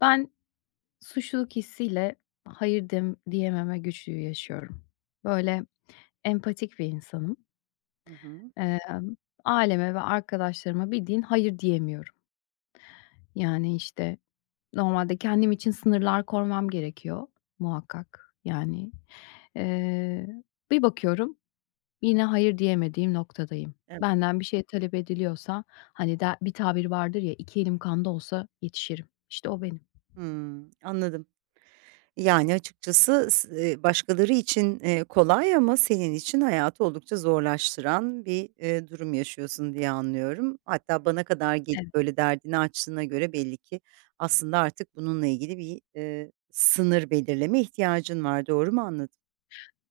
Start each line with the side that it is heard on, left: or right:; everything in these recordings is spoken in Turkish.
left: Ben suçluluk hissiyle hayır diyememe güçlüğü yaşıyorum. Böyle empatik bir insanım.
right: Hı hı.
left: Emm, Aileme ve arkadaşlarıma bildiğin hayır diyemiyorum. Yani, işte, normalde kendim için sınırlar kormam gerekiyor muhakkak. Yani, eee, bir bakıyorum yine hayır diyemediğim noktadayım.
right: Evet.
left: Benden bir şey talep ediliyorsa, hani, der bir tabir vardır ya, 2 elim kanda olsa yetişirim." İşte o benim.
right: Hımm, anladım. Yani, açıkçası s başkaları için, kolay ama senin için hayatı oldukça zorlaştıran bir durum yaşıyorsun diye anlıyorum. Hatta bana kadar gelip böyle derdini açtığına göre belli ki aslında artık bununla ilgili bir sınır belirleme ihtiyacın var. Doğru mu anladım?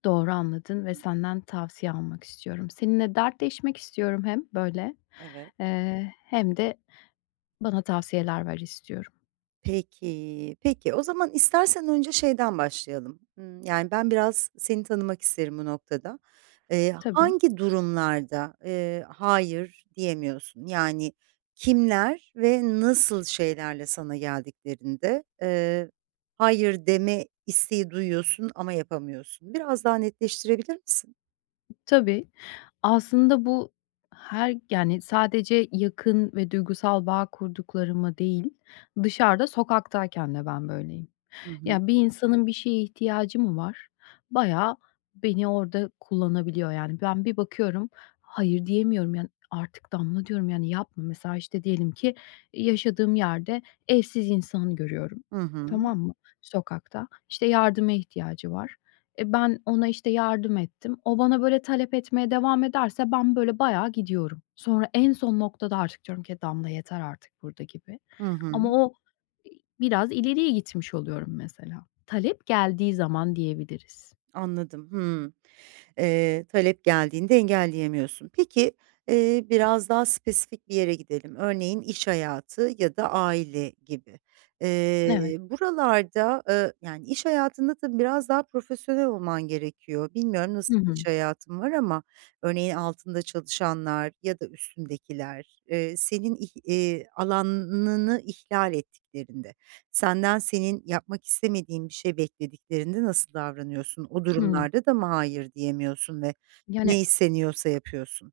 left: Doğru anladın ve senden tavsiye almak istiyorum. Seninle dertleşmek istiyorum hem böyle,
right: Evet.
left: hem de bana tavsiyeler ver istiyorum.
right: Peki. O zaman istersen önce şeyden başlayalım. Yani, ben biraz seni tanımak isterim bu noktada.
left: Tabii,
right: Hangi durumlarda, hayır diyemiyorsun? Yani, kimler ve nasıl şeylerle sana geldiklerinde, hayır deme isteği duyuyorsun ama yapamıyorsun? Biraz daha netleştirebilir misin?
left: tabii. Aslında bu her yani sadece yakın ve duygusal bağ kurduklarıma değil, dışarıda sokaktayken de ben böyleyim.
right: Hı hı.
left: Ya, bir insanın bir şeye ihtiyacı mı var? Bayağı beni orada kullanabiliyor yani. Ben bir bakıyorum, hayır diyemiyorum yani, artık Damla diyorum, yani, yapma. Mesela, işte, diyelim ki yaşadığım yerde evsiz insan görüyorum,
right: Hı hı.
left: tamam mı, sokakta. İşte, yardıma ihtiyacı var. E, ben ona, işte, yardım ettim. O bana böyle talep etmeye devam ederse ben böyle bayağı gidiyorum. Sonra en son noktada artık diyorum ki, "Damla yeter artık burada." gibi.
right: Hı
left: Ama
right: hı.
left: o biraz ileriye gitmiş oluyorum mesela. Talep geldiği zaman diyebiliriz.
right: Anladım. Hıı. Talep geldiğinde engelleyemiyorsun. Peki, biraz daha spesifik bir yere gidelim. Örneğin iş hayatı ya da aile gibi.
left: Evet.
right: Buralarda, yani iş hayatında tabii biraz daha profesyonel olman gerekiyor. Bilmiyorum nasıl
left: Hı
right: bir
left: hı.
right: iş hayatın var ama örneğin altında çalışanlar ya da üstündekiler, senin ih alanını ihlal ettiklerinde senden senin yapmak istemediğin bir şey beklediklerinde nasıl davranıyorsun? O hı hı.
left: Hıı.
right: durumlarda da mı hayır diyemiyorsun ve
left: Yani
right: ne isteniyorsa yapıyorsun?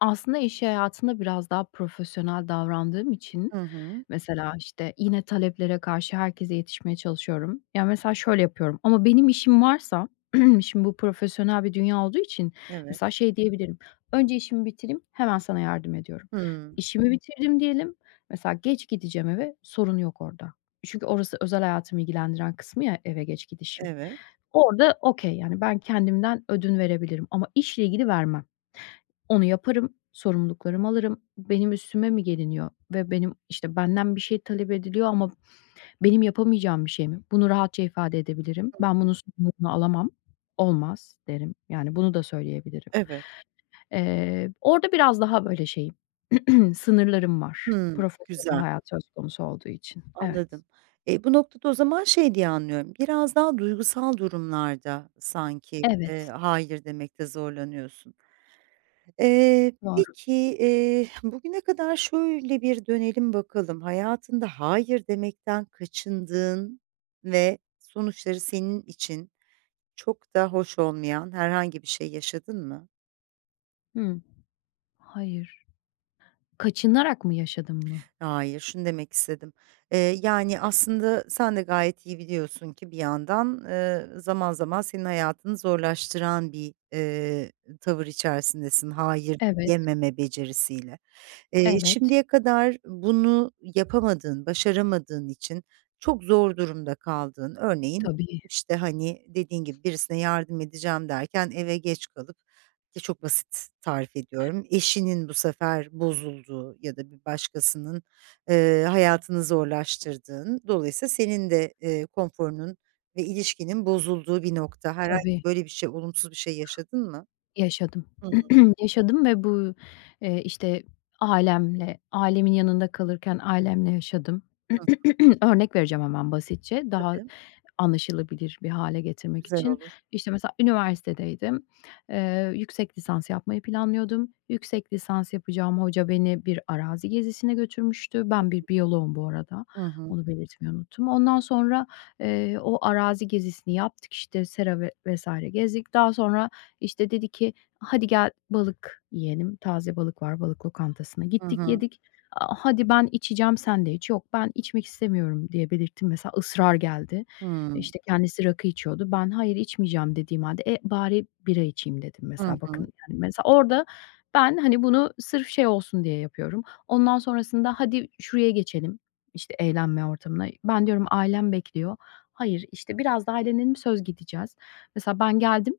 left: aslında iş hayatında biraz daha profesyonel davrandığım için
right: Hı hı.
left: mesela, işte, yine taleplere karşı herkese yetişmeye çalışıyorum. Ya, mesela şöyle yapıyorum ama benim işim varsa şimdi bu profesyonel bir dünya olduğu için
right: Evet.
left: mesela şey diyebilirim, "Önce işimi bitireyim, hemen sana yardım ediyorum."
right: Hıı.
left: İşimi bitirdim diyelim, mesela geç gideceğim eve, sorun yok orada. Çünkü orası özel hayatımı ilgilendiren kısmı ya eve geç gidişim.
right: Evet,
left: Orada okay, yani ben kendimden ödün verebilirim ama işle ilgili vermem. Onu yaparım, sorumluluklarımı alırım. Benim üstüme mi geliniyor ve benim, işte, benden bir şey talep ediliyor ama benim yapamayacağım bir şey mi? Bunu rahatça ifade edebilirim. Ben bunun sorumluluğunu alamam, olmaz derim. Yani bunu da söyleyebilirim.
right: evet.
left: Orada biraz daha böyle şeyim, sınırlarım var
right: Hıı.
left: profesyonel
right: Güzel,
left: hayat söz konusu olduğu için. Evet.
right: anladım. E, bu noktada o zaman şey diye anlıyorum, biraz daha duygusal durumlarda sanki,
left: Evet,
right: hayır demekte zorlanıyorsun.
left: doğru.
right: Peki, bugüne kadar şöyle bir dönelim bakalım. Hayatında hayır demekten kaçındığın ve sonuçları senin için çok da hoş olmayan herhangi bir şey yaşadın mı?
left: Hımm. Hayır. Kaçınarak mı yaşadım mı?
right: Hayır, şunu demek istedim. Yani, aslında sen de gayet iyi biliyorsun ki bir yandan, zaman zaman senin hayatını zorlaştıran bir tavır içerisindesin hayır
left: Evet,
right: yememe becerisiyle.
left: evet.
right: Şimdiye kadar bunu yapamadığın, başaramadığın için çok zor durumda kaldığın, örneğin,
left: Tabii,
right: işte, hani, dediğin gibi birisine yardım edeceğim derken eve geç kalıp, ki çok basit tarif ediyorum, eşinin bu sefer bozulduğu ya da bir başkasının, hayatını zorlaştırdığın, dolayısıyla senin de, konforunun ve ilişkinin bozulduğu bir nokta. Herhangi
left: tabii.
right: böyle bir şey, olumsuz bir şey yaşadın mı?
left: Yaşadım.
right: Hı hı.
left: Yaşadım ve bu, işte, ailemle, ailemin yanında kalırken ailemle yaşadım. Örnek vereceğim hemen basitçe, daha
right: Tabii,
left: anlaşılabilir bir hale getirmek
right: güzel
left: için.
right: olur.
left: İşte, mesela üniversitedeydim. Yüksek lisans yapmayı planlıyordum. Yüksek lisans yapacağım hoca beni bir arazi gezisine götürmüştü. Ben bir biyoloğum bu arada.
right: Hı hı.
left: Onu belirtmeyi unuttum. Ondan sonra, o arazi gezisini yaptık. İşte sera ve vs. gezdik. Daha sonra, işte, dedi ki, "Hadi gel balık yiyelim. Taze balık var, balık lokantasına."
right: Hı
left: Gittik,
right: hı.
left: yedik. "A, hadi ben içeceğim, sen de iç." "Yok, ben içmek istemiyorum." diye belirttim mesela. Israr geldi.
right: Hıı.
left: İşte, kendisi rakı içiyordu. Ben "Hayır, içmeyeceğim." dediğim hâlde, "E, bari bira içeyim." dedim
right: Hı
left: mesela. Bakın,
right: hı.
left: yani, mesela orada ben, hani, bunu sırf şey olsun diye yapıyorum. Ondan sonrasında, "Hadi şuraya geçelim." işte, eğlenme ortamına. Ben diyorum, "Ailem bekliyor." "Hayır, işte, biraz daha ailenin söz gideceğiz." Mesela ben geldim,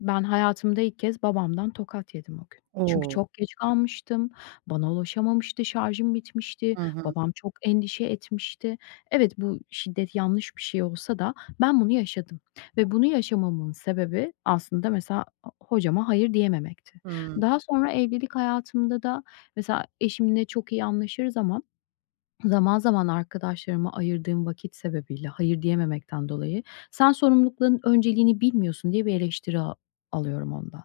left: ben hayatımda ilk kez babamdan tokat yedim o gün. Çünkü
right: O!
left: çok geç kalmıştım, bana ulaşamamıştı, şarjım bitmişti,
right: Hı hı.
left: babam çok endişe etmişti. Evet, bu şiddet yanlış bir şey olsa da ben bunu yaşadım ve bunu yaşamamın sebebi aslında mesela hocama hayır diyememekti.
right: Hımm.
left: Daha sonra evlilik hayatımda da mesela eşimle çok iyi anlaşırız ama zaman zaman arkadaşlarıma ayırdığım vakit sebebiyle hayır diyememekten dolayı, "Sen sorumlulukların önceliğini bilmiyorsun." diye bir eleştiri alıyorum ondan.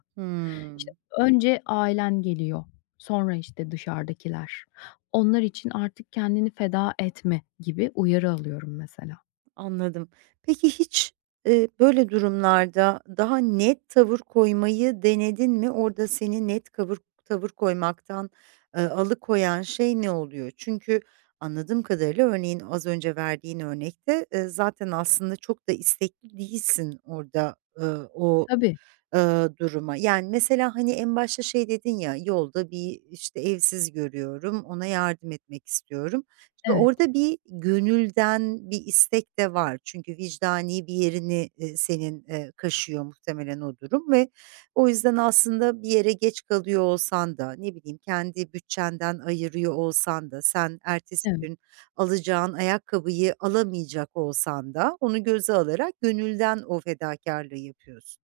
left: İşte,
right: Hımm.
left: önce ailen geliyor, sonra, işte, dışarıdakiler. Onlar için artık kendini feda etme gibi uyarı alıyorum mesela.
right: Anladım. Peki hiç, böyle durumlarda daha net tavır koymayı denedin mi? Orada seni net kavır tavır koymaktan, alıkoyan şey ne oluyor? Çünkü anladığım kadarıyla örneğin az önce verdiğin örnekte, zaten aslında çok da istekli değilsin orada, o
left: Tabii,
right: Duruma. Yani, mesela, hani, en başta şey dedin ya, "Yolda bir, işte, evsiz görüyorum, ona yardım etmek istiyorum." Şimdi
left: evet,
right: orada bir gönülden bir istek de var. Çünkü vicdani bir yerini, senin, kaşıyor muhtemelen o durum ve o yüzden aslında bir yere geç kalıyor olsan da, ne bileyim, kendi bütçenden ayırıyor olsan da, sen ertesi
left: evet.
right: gün alacağın ayakkabıyı alamayacak olsan da onu göze alarak gönülden o fedakarlığı yapıyorsun.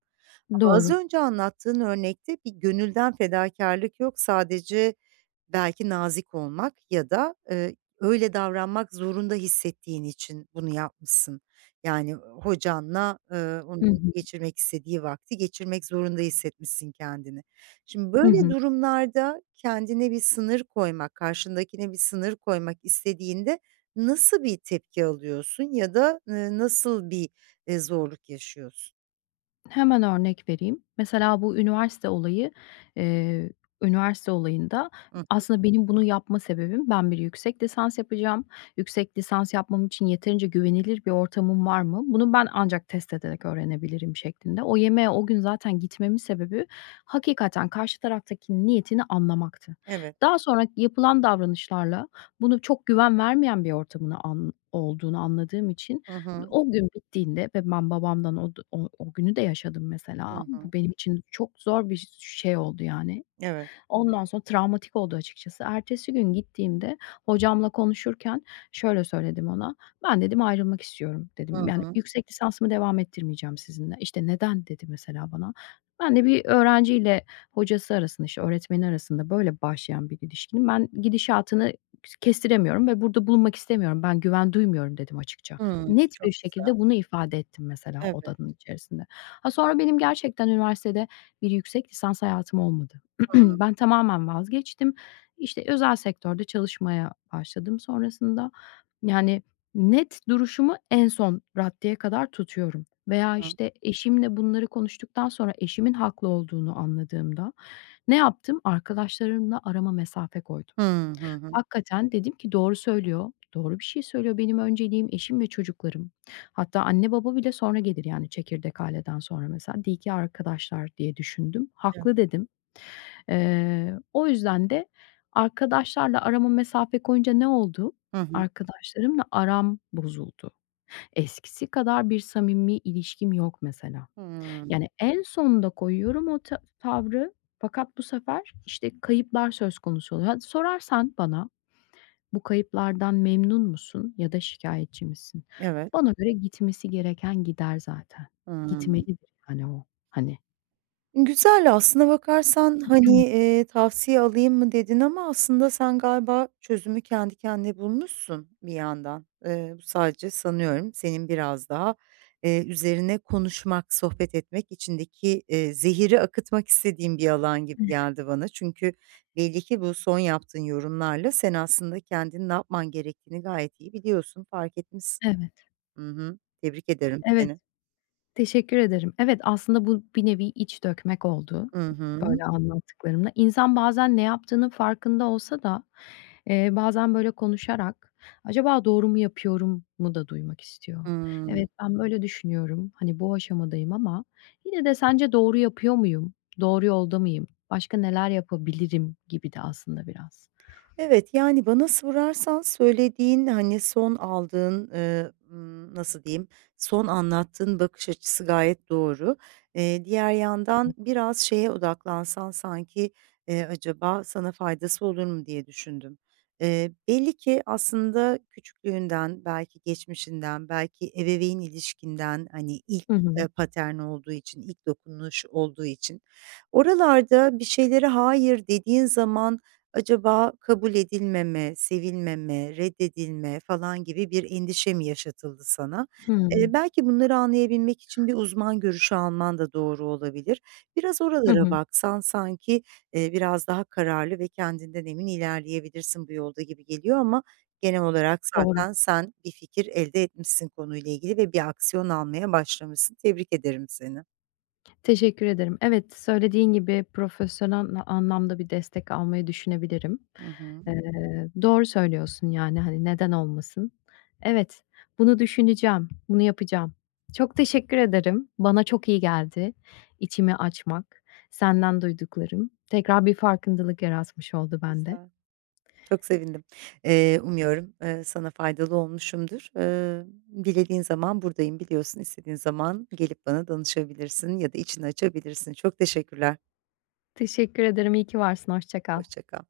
right: Ama az
left: Doğru.
right: önce anlattığın örnekte bir gönülden fedakarlık yok. Sadece belki nazik olmak ya da, öyle davranmak zorunda hissettiğin için bunu yapmışsın. Yani hocanla,
left: Hı
right: onun
left: hı.
right: geçirmek istediği vakti geçirmek zorunda hissetmişsin kendini. Şimdi
left: Hı
right: böyle
left: hı.
right: durumlarda kendine bir sınır koymak, karşındakine bir sınır koymak istediğinde nasıl bir tepki alıyorsun ya da, nasıl bir zorluk yaşıyorsun?
left: Hemen örnek vereyim. Mesela bu eee, üniversite olayında
right: Hıh,
left: aslında benim bunu yapma sebebim, ben bir yüksek lisans yapacağım. Yüksek lisans yapmam için yeterince güvenilir bir ortamım var mı? Bunu ben ancak test ederek öğrenebilirim şeklinde. O yemeğe o gün zaten gitmemin sebebi hakikaten karşı taraftaki niyetini anlamaktı.
right: evet.
left: Daha sonra yapılan davranışlarla bunu çok güven vermeyen bir ortamın an olduğunu anladığım için
right: Hı hı.
left: o gün bittiğinde ve ben babamdan o d o o günü de yaşadım
right: Hı
left: mesela.
right: hı.
left: Bu benim için çok zor bir şey oldu yani.
right: Evet.
left: Ondan sonra travmatik oldu açıkçası. Ertesi gün gittiğimde hocamla konuşurken şöyle söyledim ona. "Ben" dedim, "ayrılmak istiyorum."
right: Hı
left: dedim. "Yani,
right: hı.
left: yüksek lisansımı devam ettirmeyeceğim sizinle." İşte, "Neden?" dedi mesela bana. Ben de bir öğrenciyle hocası arasında, işte, öğretmeni arasında böyle başlayan bir ilişkinin ben gidişatını kestiremiyorum ve burada bulunmak istemiyorum. Ben güven duymuyorum dedim açıkça.
right: Hımm.
left: Net
right: Çok
left: bir
right: güzel.
left: şekilde bunu ifade ettim mesela
right: Evet.
left: odanın içerisinde. Ha, sonra benim gerçekten üniversitede bir yüksek lisans hayatım olmadı.
right: Hı
left: Ben tamamen vazgeçtim. İşte, özel sektörde çalışmaya başladım sonrasında. Yani, net duruşumu en son raddeye kadar tutuyorum veya,
right: hı.
left: işte, eşimle bunları konuştuktan sonra eşimin haklı olduğunu anladığımda ne yaptım? Arkadaşlarımla arama mesafe koydum.
right: Hı hı. Hı.
left: Hakikaten dedim ki doğru söylüyor, doğru bir şey söylüyor. Benim önceliğim eşim ve çocuklarım. Hatta anne baba bile sonra gelir, yani, çekirdek aileden sonra mesela. "İyi ki arkadaşlar." diye düşündüm.
right: Evet.
left: Haklı dedim. O yüzden de arkadaşlarla arama mesafe koyunca ne oldu?
right: Hı hı.
left: Arkadaşlarımla aram bozuldu. Eskisi kadar bir samimi ilişkim yok mesela.
right: Hımm.
left: Yani en sonunda koyuyorum o tavrı fakat bu sefer, işte, kayıplar söz konusu oluyor. Hadi sorarsan bana, "Bu kayıplardan memnun musun ya da şikâyetçi misin?"
right: Evet.
left: Bana göre gitmesi gereken gider zaten.
right: Hımm.
left: Gitmelidir yani o, hani.
right: Güzel aslına bakarsan, hani,
left: Hımm.
right: "Tavsiye alayım mı?" dedin ama aslında sen galiba çözümü kendi kendine bulmuşsun bir yandan. Bu sadece sanıyorum senin biraz daha, üzerine konuşmak, sohbet etmek, içindeki, zehiri akıtmak istediğin bir alan gibi geldi bana. Çünkü belli ki bu son yaptığın yorumlarla sen aslında kendinin ne yapman gerektiğini gayet iyi biliyorsun, fark etmişsin.
left: Evet.
right: Hı hı. Tebrik ederim
left: Evet.
right: seni.
left: Teşekkür ederim. Evet, aslında bu bir nevi iç dökmek oldu,
right: Hı hı.
left: böyle anlattıklarımla. İnsan bazen ne yaptığının farkında olsa da, bazen böyle konuşarak acaba doğru mu yapıyorum da duymak istiyor.
right: Hıı.
left: Evet, ben böyle düşünüyorum, hani, bu aşamadayım ama yine de sence doğru yapıyor muyum, doğru yolda mıyım, başka neler yapabilirim gibi de aslında biraz.
right: Evet, yani, bana sorarsan söylediğin, hani, son aldığın, nasıl diyeyim, son anlattığın bakış açısı gayet doğru. Diğer yandan biraz şeye odaklansan sanki, acaba sana faydası olur mu diye düşündüm. Belli ki aslında küçüklüğünden, belki geçmişinden, belki ebeveyn ilişkinden, hani, ilk,
left: Hı hı.
right: patern olduğu için, ilk dokunuş olduğu için oralarda bir şeylere hayır dediğin zaman acaba kabul edilmeme, sevilmeme, reddedilme falan gibi bir endişe mi yaşatıldı sana?
left: Hıı.
right: Belki bunları anlayabilmek için bir uzman görüşü alman da doğru olabilir. Biraz
left: Hı hı.
right: oralara
left: Hı.
right: baksan sanki, biraz daha kararlı ve kendinden emin ilerleyebilirsin bu yolda gibi geliyor ama genel olarak
left: Doğru.
right: zaten sen bir fikir elde etmişsin konuyla ilgili ve bir aksiyon almaya başlamışsın. Tebrik ederim seni.
left: Teşekkür ederim. Evet, söylediğin gibi profesyonel anlamda bir destek almayı düşünebilirim.
right: Hı hı.
left: Eee, doğru söylüyorsun, yani, hani, neden olmasın. Evet, bunu düşüneceğim, bunu yapacağım. Çok teşekkür ederim. Bana çok iyi geldi içimi açmak, senden duyduklarım. Tekrar bir farkındalık yaratmış oldu bende.
right: Güzel. Çok sevindim. Umuyorum, sana faydalı olmuşumdur. Dilediğin zaman buradayım biliyorsun. İstediğin zaman gelip bana danışabilirsin ya da içini açabilirsin. Çok teşekkürler.
left: Teşekkür ederim, iyi ki varsın, hoşça kal.
right: Hoşça kal.